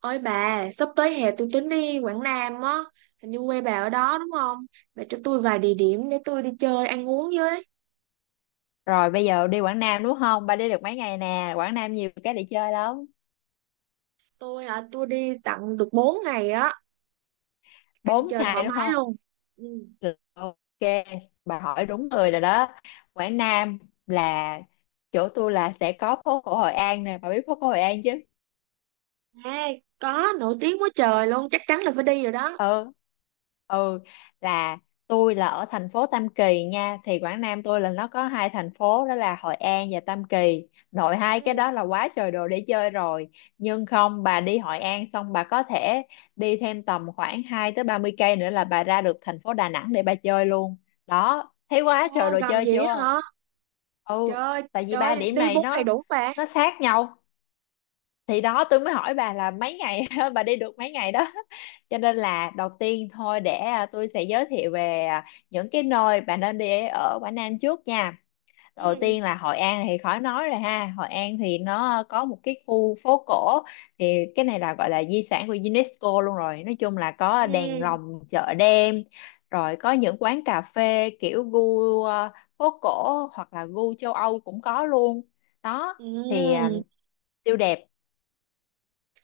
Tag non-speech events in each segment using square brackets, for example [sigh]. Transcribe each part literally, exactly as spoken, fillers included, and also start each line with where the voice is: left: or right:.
right: Ôi bà, sắp tới hè tôi tính đi Quảng Nam á, hình như quê bà ở đó đúng không? Bà cho tôi vài địa điểm để tôi đi chơi ăn uống với.
left: Rồi bây giờ đi Quảng Nam đúng không? Ba đi được mấy ngày nè, Quảng Nam nhiều cái để chơi lắm.
right: Tôi hả, tôi đi tận được bốn ngày á, ăn
left: Bốn
right: chơi thoải
left: ngày đúng
right: mái
left: không?
right: luôn. Ừ.
left: Được, ok, bà hỏi đúng người rồi đó. Quảng Nam là chỗ tôi là sẽ có phố cổ Hội An nè, bà biết phố cổ Hội An chứ?
right: À, có, nổi tiếng quá trời luôn, chắc chắn là phải đi rồi đó.
left: Ừ, ừ, là tôi là ở thành phố Tam Kỳ nha. Thì Quảng Nam tôi là nó có hai thành phố, đó là Hội An và Tam Kỳ, nội hai cái
right: Ừ.
left: đó là quá trời đồ để chơi rồi. Nhưng không, bà đi Hội An xong bà có thể đi thêm tầm khoảng hai tới ba mươi cây nữa là bà ra được thành phố Đà Nẵng để bà chơi luôn đó, thấy
right: Trời
left: quá trời
right: ơi,
left: đồ
right: gần
left: chơi
right: vậy á
left: chưa?
right: hả? Trời
left: Ừ,
right: ơi,
left: tại vì
right: trời
left: ba
right: ơi,
left: điểm
right: đi
left: này
right: bốn ngày
left: nó
right: đủ không bà.
left: nó sát nhau. Thì đó tôi mới hỏi bà là mấy ngày [laughs] bà đi được mấy ngày đó, cho nên là đầu tiên thôi, để à, tôi sẽ giới thiệu về à, những cái nơi bà nên đi ở Quảng Nam trước nha. Đầu
right: Ừ.
left: tiên là Hội An thì khỏi nói rồi ha, Hội An thì nó có một cái khu phố cổ, thì cái này là gọi là di sản của UNESCO luôn rồi, nói chung là
right: Ừ.
left: có đèn lồng, chợ đêm, rồi có những quán cà phê kiểu gu à, phố cổ hoặc là gu châu Âu cũng có luôn đó. Thì à,
right: Ừ.
left: siêu đẹp.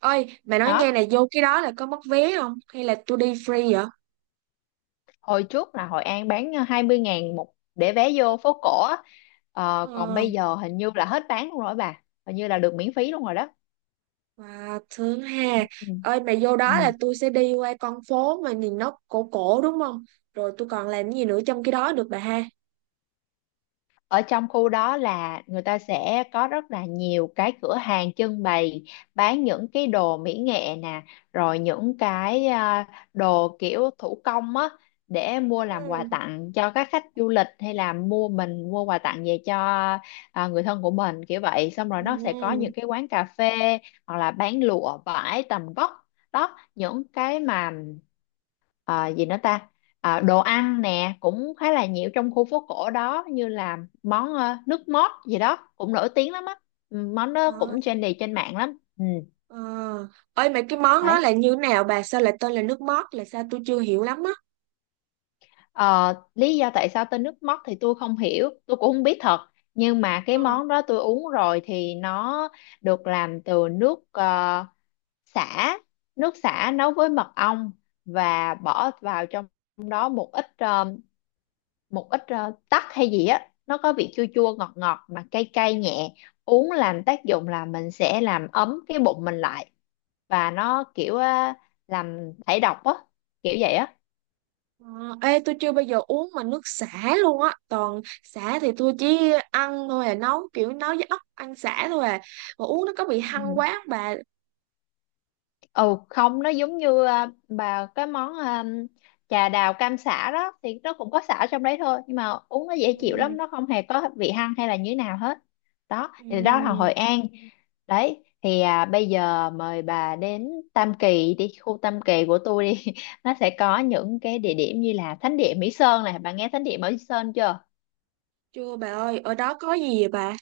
right: Ôi, bà nói nghe
left: Đó,
right: này, vô cái đó là có mất vé không? Hay là tôi đi free vậy?
left: hồi trước là Hội An bán hai mươi ngàn một để vé vô phố cổ á. Ờ, còn
right: Ờ.
left: bây giờ hình như là hết bán luôn rồi bà, hình như là được miễn phí luôn rồi đó.
right: Wow, thương hà.
left: Ừ.
right: Ơi mà vô
left: Ừ.
right: đó là tôi sẽ đi qua con phố mà nhìn nó cổ cổ đúng không? Rồi tôi còn làm gì nữa trong cái đó được bà ha?
left: Ở trong khu đó là người ta sẽ có rất là nhiều cái cửa hàng trưng bày, bán những cái đồ mỹ nghệ nè, rồi những cái à, đồ kiểu thủ công á, để mua làm quà
right: Ừ.
left: tặng cho các khách du lịch, hay là mua mình mua quà tặng về cho à, người thân của mình kiểu vậy. Xong rồi nó sẽ có
right: Ừ.
left: những cái quán cà phê hoặc là bán lụa vải tầm vóc đó, những cái mà à, gì nữa ta à, đồ ăn nè cũng khá là nhiều trong khu phố cổ đó, như là món ờ, nước mót gì đó cũng nổi tiếng lắm á. Ừ, món đó
right: Ờ.
left: cũng trendy trên mạng lắm. Ừ,
right: Ờ. Ơi mà cái món đó
left: đấy.
right: là như nào bà? Sao lại tên là nước mót là sao tôi chưa hiểu lắm á.
left: Ờ, lý do tại sao tên nước mót thì tôi không hiểu, tôi cũng không biết thật, nhưng mà cái
right: Ờ.
left: món đó tôi uống rồi thì nó được làm từ nước ờ, sả, nước sả nấu với mật ong, và bỏ vào trong đó một ít ờ, một ít ờ, tắc hay gì á. Nó có vị chua chua ngọt ngọt mà cay cay nhẹ, uống làm tác dụng là mình sẽ làm ấm cái bụng mình lại, và nó kiểu ờ, làm thải độc á, kiểu vậy á.
right: Ờ. Ê tôi chưa bao giờ uống mà nước sả luôn á. Toàn sả thì tôi chỉ ăn thôi à, nấu kiểu nấu với ốc ăn sả thôi à. Mà uống nó có bị hăng
left: Ừ.
right: quá không bà?
left: Ừ không, nó giống như à, bà cái món à, trà đào cam xả đó thì nó cũng có xả trong đấy thôi, nhưng mà uống nó dễ
right: Ừ.
left: chịu lắm, nó không hề có vị hăng hay là như thế nào hết. Đó thì đó là
right: Ừ.
left: Hội An. Đấy, thì à, bây giờ mời bà đến Tam Kỳ đi, khu Tam Kỳ của tôi đi [laughs] nó sẽ có những cái địa điểm như là Thánh địa Mỹ Sơn này, bà nghe Thánh địa Mỹ Sơn chưa?
right: Chưa bà ơi, ở đó có gì vậy bà?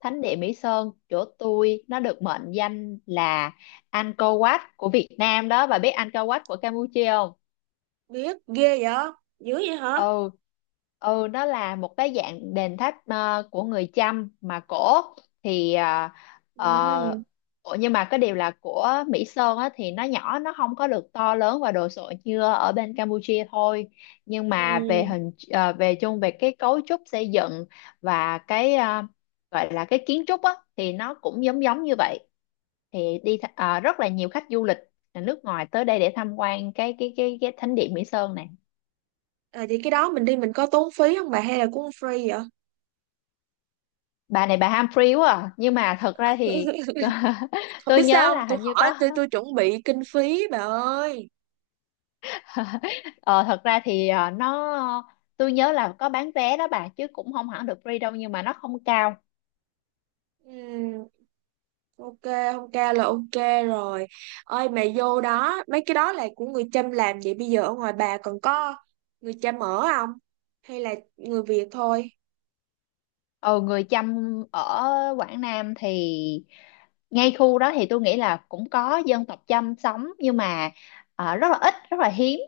left: Thánh địa Mỹ Sơn chỗ tôi nó được mệnh danh là Angkor Wat của Việt Nam đó, bà biết Angkor Wat của Campuchia không?
right: Biết ghê vậy, dữ vậy hả?
left: Ừ, ừ, nó là một cái dạng đền tháp ờ, của người Chăm mà cổ. Thì ờ,
right: Ừ,
left: ờ, ủa, nhưng mà cái điều là của Mỹ Sơn á, thì nó nhỏ, nó không có được to lớn và đồ sộ như ở bên Campuchia thôi, nhưng mà về
right: ừ.
left: hình ờ, về chung về cái cấu trúc xây dựng và cái ờ, gọi là cái kiến trúc á, thì nó cũng giống giống như vậy. Thì đi th- ờ, rất là nhiều khách du lịch là nước ngoài tới đây để tham quan cái cái cái cái thánh điện Mỹ Sơn này.
right: À, vậy cái đó mình đi mình có tốn phí không bà hay là cũng free vậy?
left: Bà này bà ham free quá à. Nhưng mà thật ra thì
right: [laughs]
left: [laughs]
right: Không
left: tôi
right: biết
left: nhớ
right: sao không
left: là
right: tôi
left: hình như
right: hỏi,
left: có.
right: tôi tôi chuẩn bị kinh phí bà ơi.
left: ờ, Thật ra thì ờ, nó tôi nhớ là có bán vé đó bà, chứ cũng không hẳn được free đâu, nhưng mà nó không cao.
right: Ừm, ok, không ca là ok rồi. Ơi mà vô đó mấy cái đó là của người Chăm làm vậy bây giờ ở ngoài bà còn có người Chăm ở không, hay là người Việt thôi?
left: Ừ, người Chăm ở Quảng Nam thì ngay khu đó thì tôi nghĩ là cũng có dân tộc Chăm sống, nhưng mà ờ, rất là ít, rất là hiếm.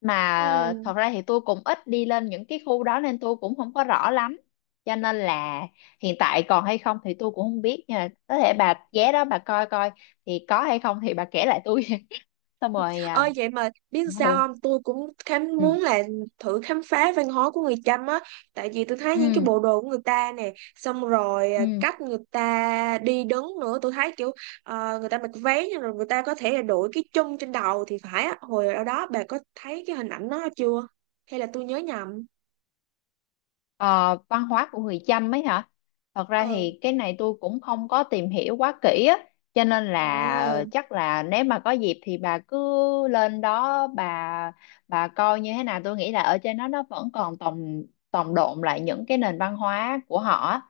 left: Mà
right: Ừ.
left: thật ra thì tôi cũng ít đi lên những cái khu đó nên tôi cũng không có rõ lắm, cho nên là hiện tại còn hay không thì tôi cũng không biết, nhưng mà có thể bà ghé đó bà coi coi, thì có hay không thì bà kể lại tôi. [laughs] Xong rồi à,
right: Ơi vậy mà biết sao
left: ừ,
right: không tôi cũng khám
left: ừ,
right: muốn là thử khám phá văn hóa của người Chăm á, tại vì tôi thấy những
left: ừ,
right: cái bộ đồ của người ta nè, xong rồi à,
left: ừ.
right: cách người ta đi đứng nữa tôi thấy kiểu ờ, người ta mặc váy nhưng rồi người ta có thể là đội cái chum trên đầu thì phải á, hồi ở đó bà có thấy cái hình ảnh đó chưa, hay là tôi nhớ nhầm?
left: Ờ, văn hóa của người Chăm ấy hả? Thật ra
right: Ừ.
left: thì cái này tôi cũng không có tìm hiểu quá kỹ á, cho nên là
right: Ừ.
left: chắc là nếu mà có dịp thì bà cứ lên đó bà bà coi như thế nào. Tôi nghĩ là ở trên đó nó vẫn còn tồn tồn đọng lại những cái nền văn hóa của họ á.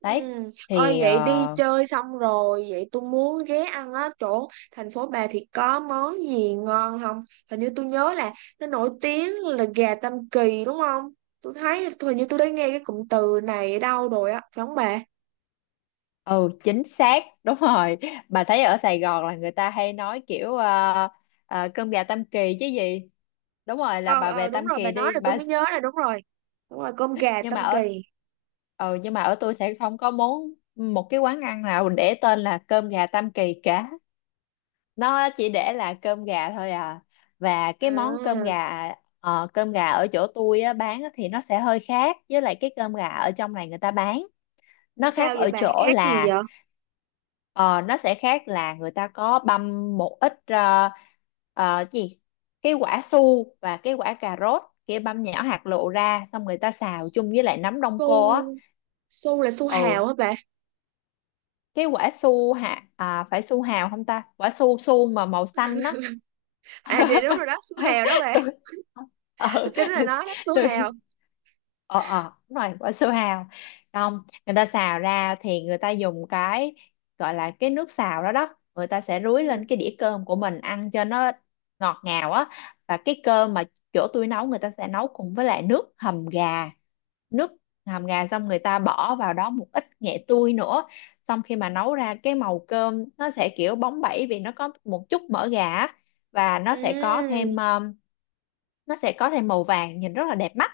right: Ừ.
left: Đấy,
right: Ôi
left: thì
right: vậy đi
left: ờ,
right: chơi xong rồi vậy tôi muốn ghé ăn á, chỗ thành phố bà thì có món gì ngon không? Hình như tôi nhớ là nó nổi tiếng là gà Tam Kỳ đúng không, tôi thấy hình như tôi đã nghe cái cụm từ này ở đâu rồi á, phải không bà?
left: ừ chính xác [laughs] đúng rồi. Bà thấy ở Sài Gòn là người ta hay nói kiểu ờ, ờ, cơm gà Tam Kỳ chứ gì? Đúng rồi, là
right: Ờ
left: bà về
right: ờ đúng
left: Tam
right: rồi, bà
left: Kỳ
right: nói
left: đi,
right: là tôi
left: bà.
right: mới nhớ là đúng rồi, đúng rồi, cơm gà
left: Nhưng mà
right: Tam
left: ở
right: Kỳ.
left: Ừ, nhưng mà ở tôi sẽ không có món một cái quán ăn nào để tên là cơm gà Tam Kỳ cả, nó chỉ để là cơm gà thôi à. Và cái món cơm
right: À,
left: gà, ờ, cơm gà ở chỗ tôi á, bán á, thì nó sẽ hơi khác với lại cái cơm gà ở trong này người ta bán. Nó
right: sao
left: khác
right: vậy
left: ở
right: bà,
left: chỗ
right: khác gì
left: là
right: vậy?
left: ờ, nó sẽ khác là người ta có băm một ít ờ, ờ, gì cái quả su và cái quả cà rốt kia, băm nhỏ hạt lựu ra, xong người ta xào chung với lại nấm đông cô á.
right: Su, su là su
left: Ừ,
right: hào hả bà?
left: cái quả su hạt à, phải su hào không ta, quả su su mà màu xanh á.
right: À dạ đúng rồi
left: [laughs]
right: đó, su hào đó bà.
left: tôi ờ
right: [laughs] Chính là nó đó, su
left: [laughs] tôi
right: hào.
left: ờ ờ đúng rồi, quả su hào. Không, người ta xào ra thì người ta dùng cái gọi là cái nước xào đó đó, người ta sẽ rưới
right: Ừ.
left: lên cái đĩa cơm của mình ăn cho nó ngọt ngào á. Và cái cơm mà chỗ tôi nấu, người ta sẽ nấu cùng với lại nước hầm gà, nước hầm gà, xong người ta bỏ vào đó một ít nghệ tươi nữa. Xong khi mà nấu ra cái màu cơm nó sẽ kiểu bóng bẩy, vì nó có một chút mỡ gà á, và nó sẽ có thêm
right: Ừ.
left: um, nó sẽ có thêm màu vàng, nhìn rất là đẹp mắt.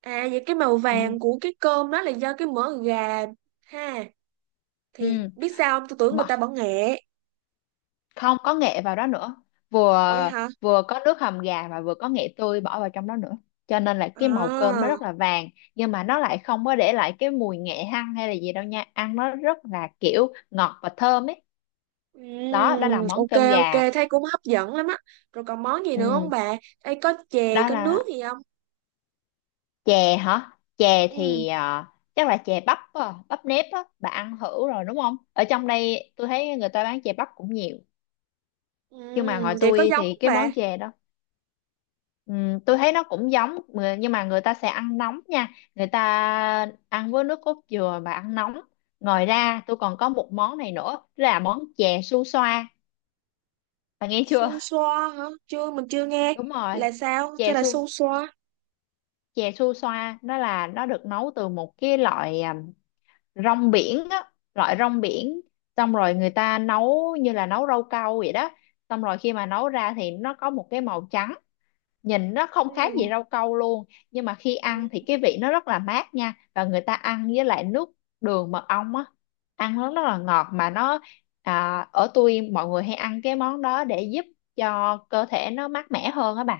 right: À vậy cái màu
left: Ừ.
right: vàng của cái cơm đó là do cái mỡ gà ha. Thì
left: Ừ.
right: biết sao không? Tôi tưởng người
left: Mà
right: ta bỏ nghệ.
left: không có nghệ vào đó nữa,
right: Ủa vậy
left: vừa
right: hả?
left: vừa có nước hầm gà và vừa có nghệ tươi bỏ vào trong đó nữa, cho nên là cái màu cơm nó
right: À.
left: rất là vàng, nhưng mà nó lại không có để lại cái mùi nghệ hăng hay là gì đâu nha, ăn nó rất là kiểu ngọt và thơm ấy. Đó, đó là
right: Ừm,
left: món
right: ok
left: cơm gà.
right: ok, thấy cũng hấp dẫn lắm á. Rồi còn món gì nữa không
left: Ừ.
right: bà? Ê có chè,
left: Đó
right: có nước
left: là
right: gì không?
left: chè hả? Chè
right: Ừ.
left: thì à, chắc là chè bắp á, bắp nếp á, bà ăn thử rồi đúng không, ở trong đây tôi thấy người ta bán chè bắp cũng nhiều.
right: Ừ,
left: Nhưng mà ngoài
right: vậy có
left: tôi
right: giống
left: thì
right: không
left: cái
right: bà?
left: món chè đó, ừm, tôi thấy nó cũng giống người- nhưng mà người ta sẽ ăn nóng nha, người ta ăn với nước cốt dừa và ăn nóng. Ngoài ra tôi còn có một món này nữa là món chè su xoa, bà nghe chưa?
right: Su xoa hả? Chưa, mình chưa nghe.
left: [laughs] Đúng rồi,
right: Là sao? Thế
left: chè
right: là
left: su
right: su xoa.
left: chè su xoa, nó là nó được nấu từ một cái loại à, rong biển á, loại rong biển, xong rồi người ta nấu như là nấu rau câu vậy đó. Xong rồi khi mà nấu ra thì nó có một cái màu trắng, nhìn nó không khác gì
right: Ừ.
left: rau câu luôn, nhưng mà khi ăn
right: Ừ.
left: thì cái vị nó rất là mát nha, và người ta ăn với lại nước đường mật ong á, ăn nó rất là ngọt. Mà nó à, ở tôi mọi người hay ăn cái món đó để giúp cho cơ thể nó mát mẻ hơn á bà.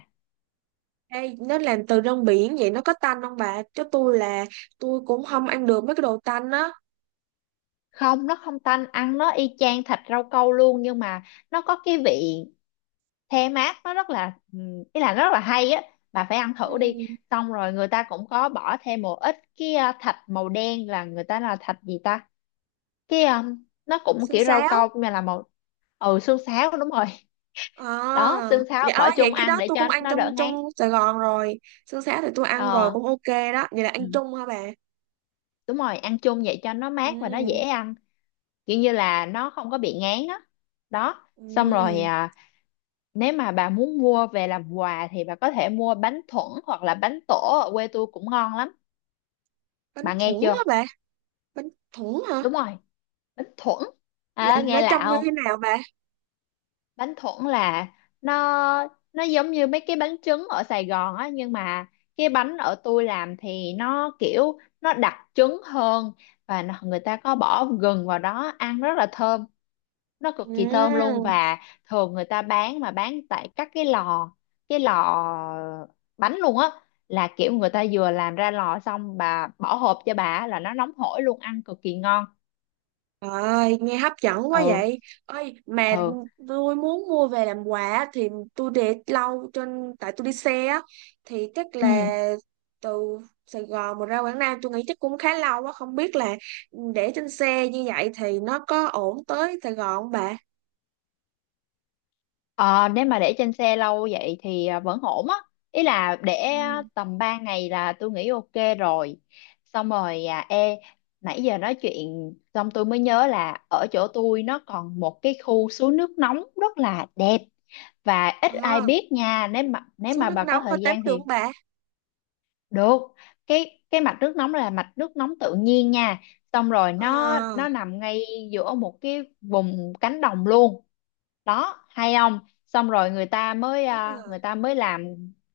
right: Ê, nó làm từ rong biển vậy nó có tanh không bà? Chứ tôi là tôi cũng không ăn được mấy cái đồ tanh á.
left: Không, nó không tanh, ăn nó y chang thịt rau câu luôn, nhưng mà nó có cái vị the mát, nó rất là ừ, ý là nó rất là hay á, bà phải ăn thử đi.
right: Ừ.
left: Xong rồi người ta cũng có bỏ thêm một ít cái ờ, thạch màu đen, là người ta là thạch gì ta, cái ờ, nó cũng
right: Xương
left: kiểu rau
right: sáo.
left: câu nhưng mà là màu. Ừ, xương sáo đúng rồi.
right: À
left: [laughs] Đó, xương sáo
right: dạ. Ờ,
left: bỏ
right: vậy
left: chung
right: cái
left: ăn
right: đó
left: để
right: tôi cũng
left: cho
right: ăn
left: nó
right: trong
left: đỡ
right: trong
left: ngán.
right: Sài Gòn rồi, xương sáo thì tôi ăn rồi
left: Ờ.
right: cũng ok. Đó vậy là ăn
left: Ừ.
right: chung hả bà?
left: Đúng rồi, ăn chung vậy cho nó mát và nó dễ
right: Ừ.
left: ăn, kiểu như là nó không có bị ngán á. Đó. Xong rồi
right: Ừ.
left: à, nếu mà bà muốn mua về làm quà thì bà có thể mua bánh thuẫn hoặc là bánh tổ, ở quê tôi cũng ngon lắm,
right: Bánh
left: bà nghe
right: thủng hả
left: chưa?
right: bà? Bánh thủng hả?
left: Đúng rồi, bánh thuẫn.
right: Là
left: à,
right: nó
left: nghe lạ
right: trông như
left: không?
right: thế nào bà?
left: Bánh thuẫn là nó nó giống như mấy cái bánh trứng ở Sài Gòn á, nhưng mà cái bánh ở tôi làm thì nó kiểu nó đặc trứng hơn, và nó- người ta có bỏ gừng vào đó ăn rất là thơm, nó cực kỳ thơm luôn.
right: Ừ.
left: Và thường người ta bán mà bán tại các cái lò cái lò bánh luôn á, là kiểu người ta vừa làm ra lò xong bà bỏ hộp cho bà á, là nó nóng hổi luôn, ăn cực kỳ ngon.
right: Trời ơi, nghe hấp dẫn quá
left: Ừ.
right: vậy. Ơi, mà
left: Ừ.
right: tôi muốn mua về làm quà thì tôi để lâu trên, tại tôi đi xe á, thì chắc
left: Ừ.
right: là từ Sài Gòn mà ra Quảng Nam tôi nghĩ chắc cũng khá lâu á, không biết là để trên xe như vậy thì nó có ổn tới Sài Gòn không bà?
left: Ờ, nếu mà để trên xe lâu vậy thì à, vẫn ổn á, ý là để
right: Ừ.
left: à, tầm ba ngày là tôi nghĩ ok rồi. Xong rồi à ê nãy giờ nói chuyện xong tôi mới nhớ là ở chỗ tôi nó còn một cái khu suối nước nóng rất là đẹp và ít ai
right: À,
left: biết nha, nếu mà nếu
right: xuống
left: mà
right: nước
left: bà có
right: nóng hơi
left: thời
right: tắm
left: gian
right: được
left: thì
right: không bà?
left: được. Cái cái mạch nước nóng là mạch nước nóng tự nhiên nha, xong rồi nó
right: À.
left: nó nằm ngay giữa một cái vùng cánh đồng luôn đó hay không. Xong rồi người ta mới à, người ta mới làm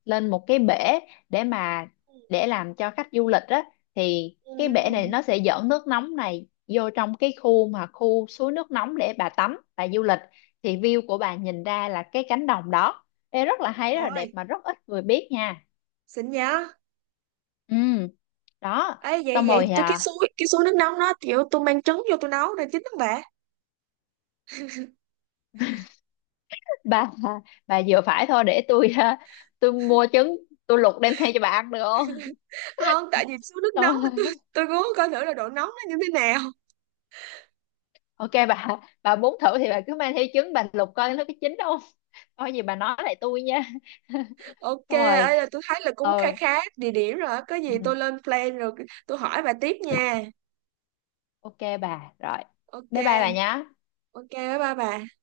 left: lên một cái bể để mà
right: Ừ.
left: để làm cho khách du lịch á, thì cái bể này
right: Ừ.
left: nó sẽ dẫn nước nóng này vô trong cái khu mà khu suối nước nóng để bà tắm bà du lịch. Thì view của bà nhìn ra là cái cánh đồng đó. Ê, rất là hay, rất là đẹp
right: Rồi,
left: mà rất ít người biết nha.
right: xin nhớ.
left: Ừ. Đó.
right: Ấy vậy
left: Xong
right: vậy
left: rồi
right: tôi, cái
left: à,
right: suối cái suối nước nóng nó kiểu tôi mang trứng vô tôi nấu rồi chín không bà?
left: [laughs] bà bà vừa phải thôi, để tôi à, tôi mua trứng tôi luộc đem theo cho bà ăn được
right: Không tại vì số nước nóng
left: không?
right: là tôi
left: [laughs]
right: tôi muốn coi thử là độ nóng nó như thế nào.
left: Ok bà bà muốn thử thì bà cứ mang theo trứng, bà lục coi nó có chín không, coi gì bà nói lại tôi nha. [laughs]
right: Ok,
left: Xong rồi
right: ấy là tôi thấy là cũng khá
left: ừ,
right: khá địa điểm rồi á. Có
left: ừ,
right: gì tôi lên plan rồi, tôi hỏi bà tiếp nha.
left: ok bà. Rồi, bye bye bà
right: Ok.
left: nhé.
right: Ok, bye bye bà.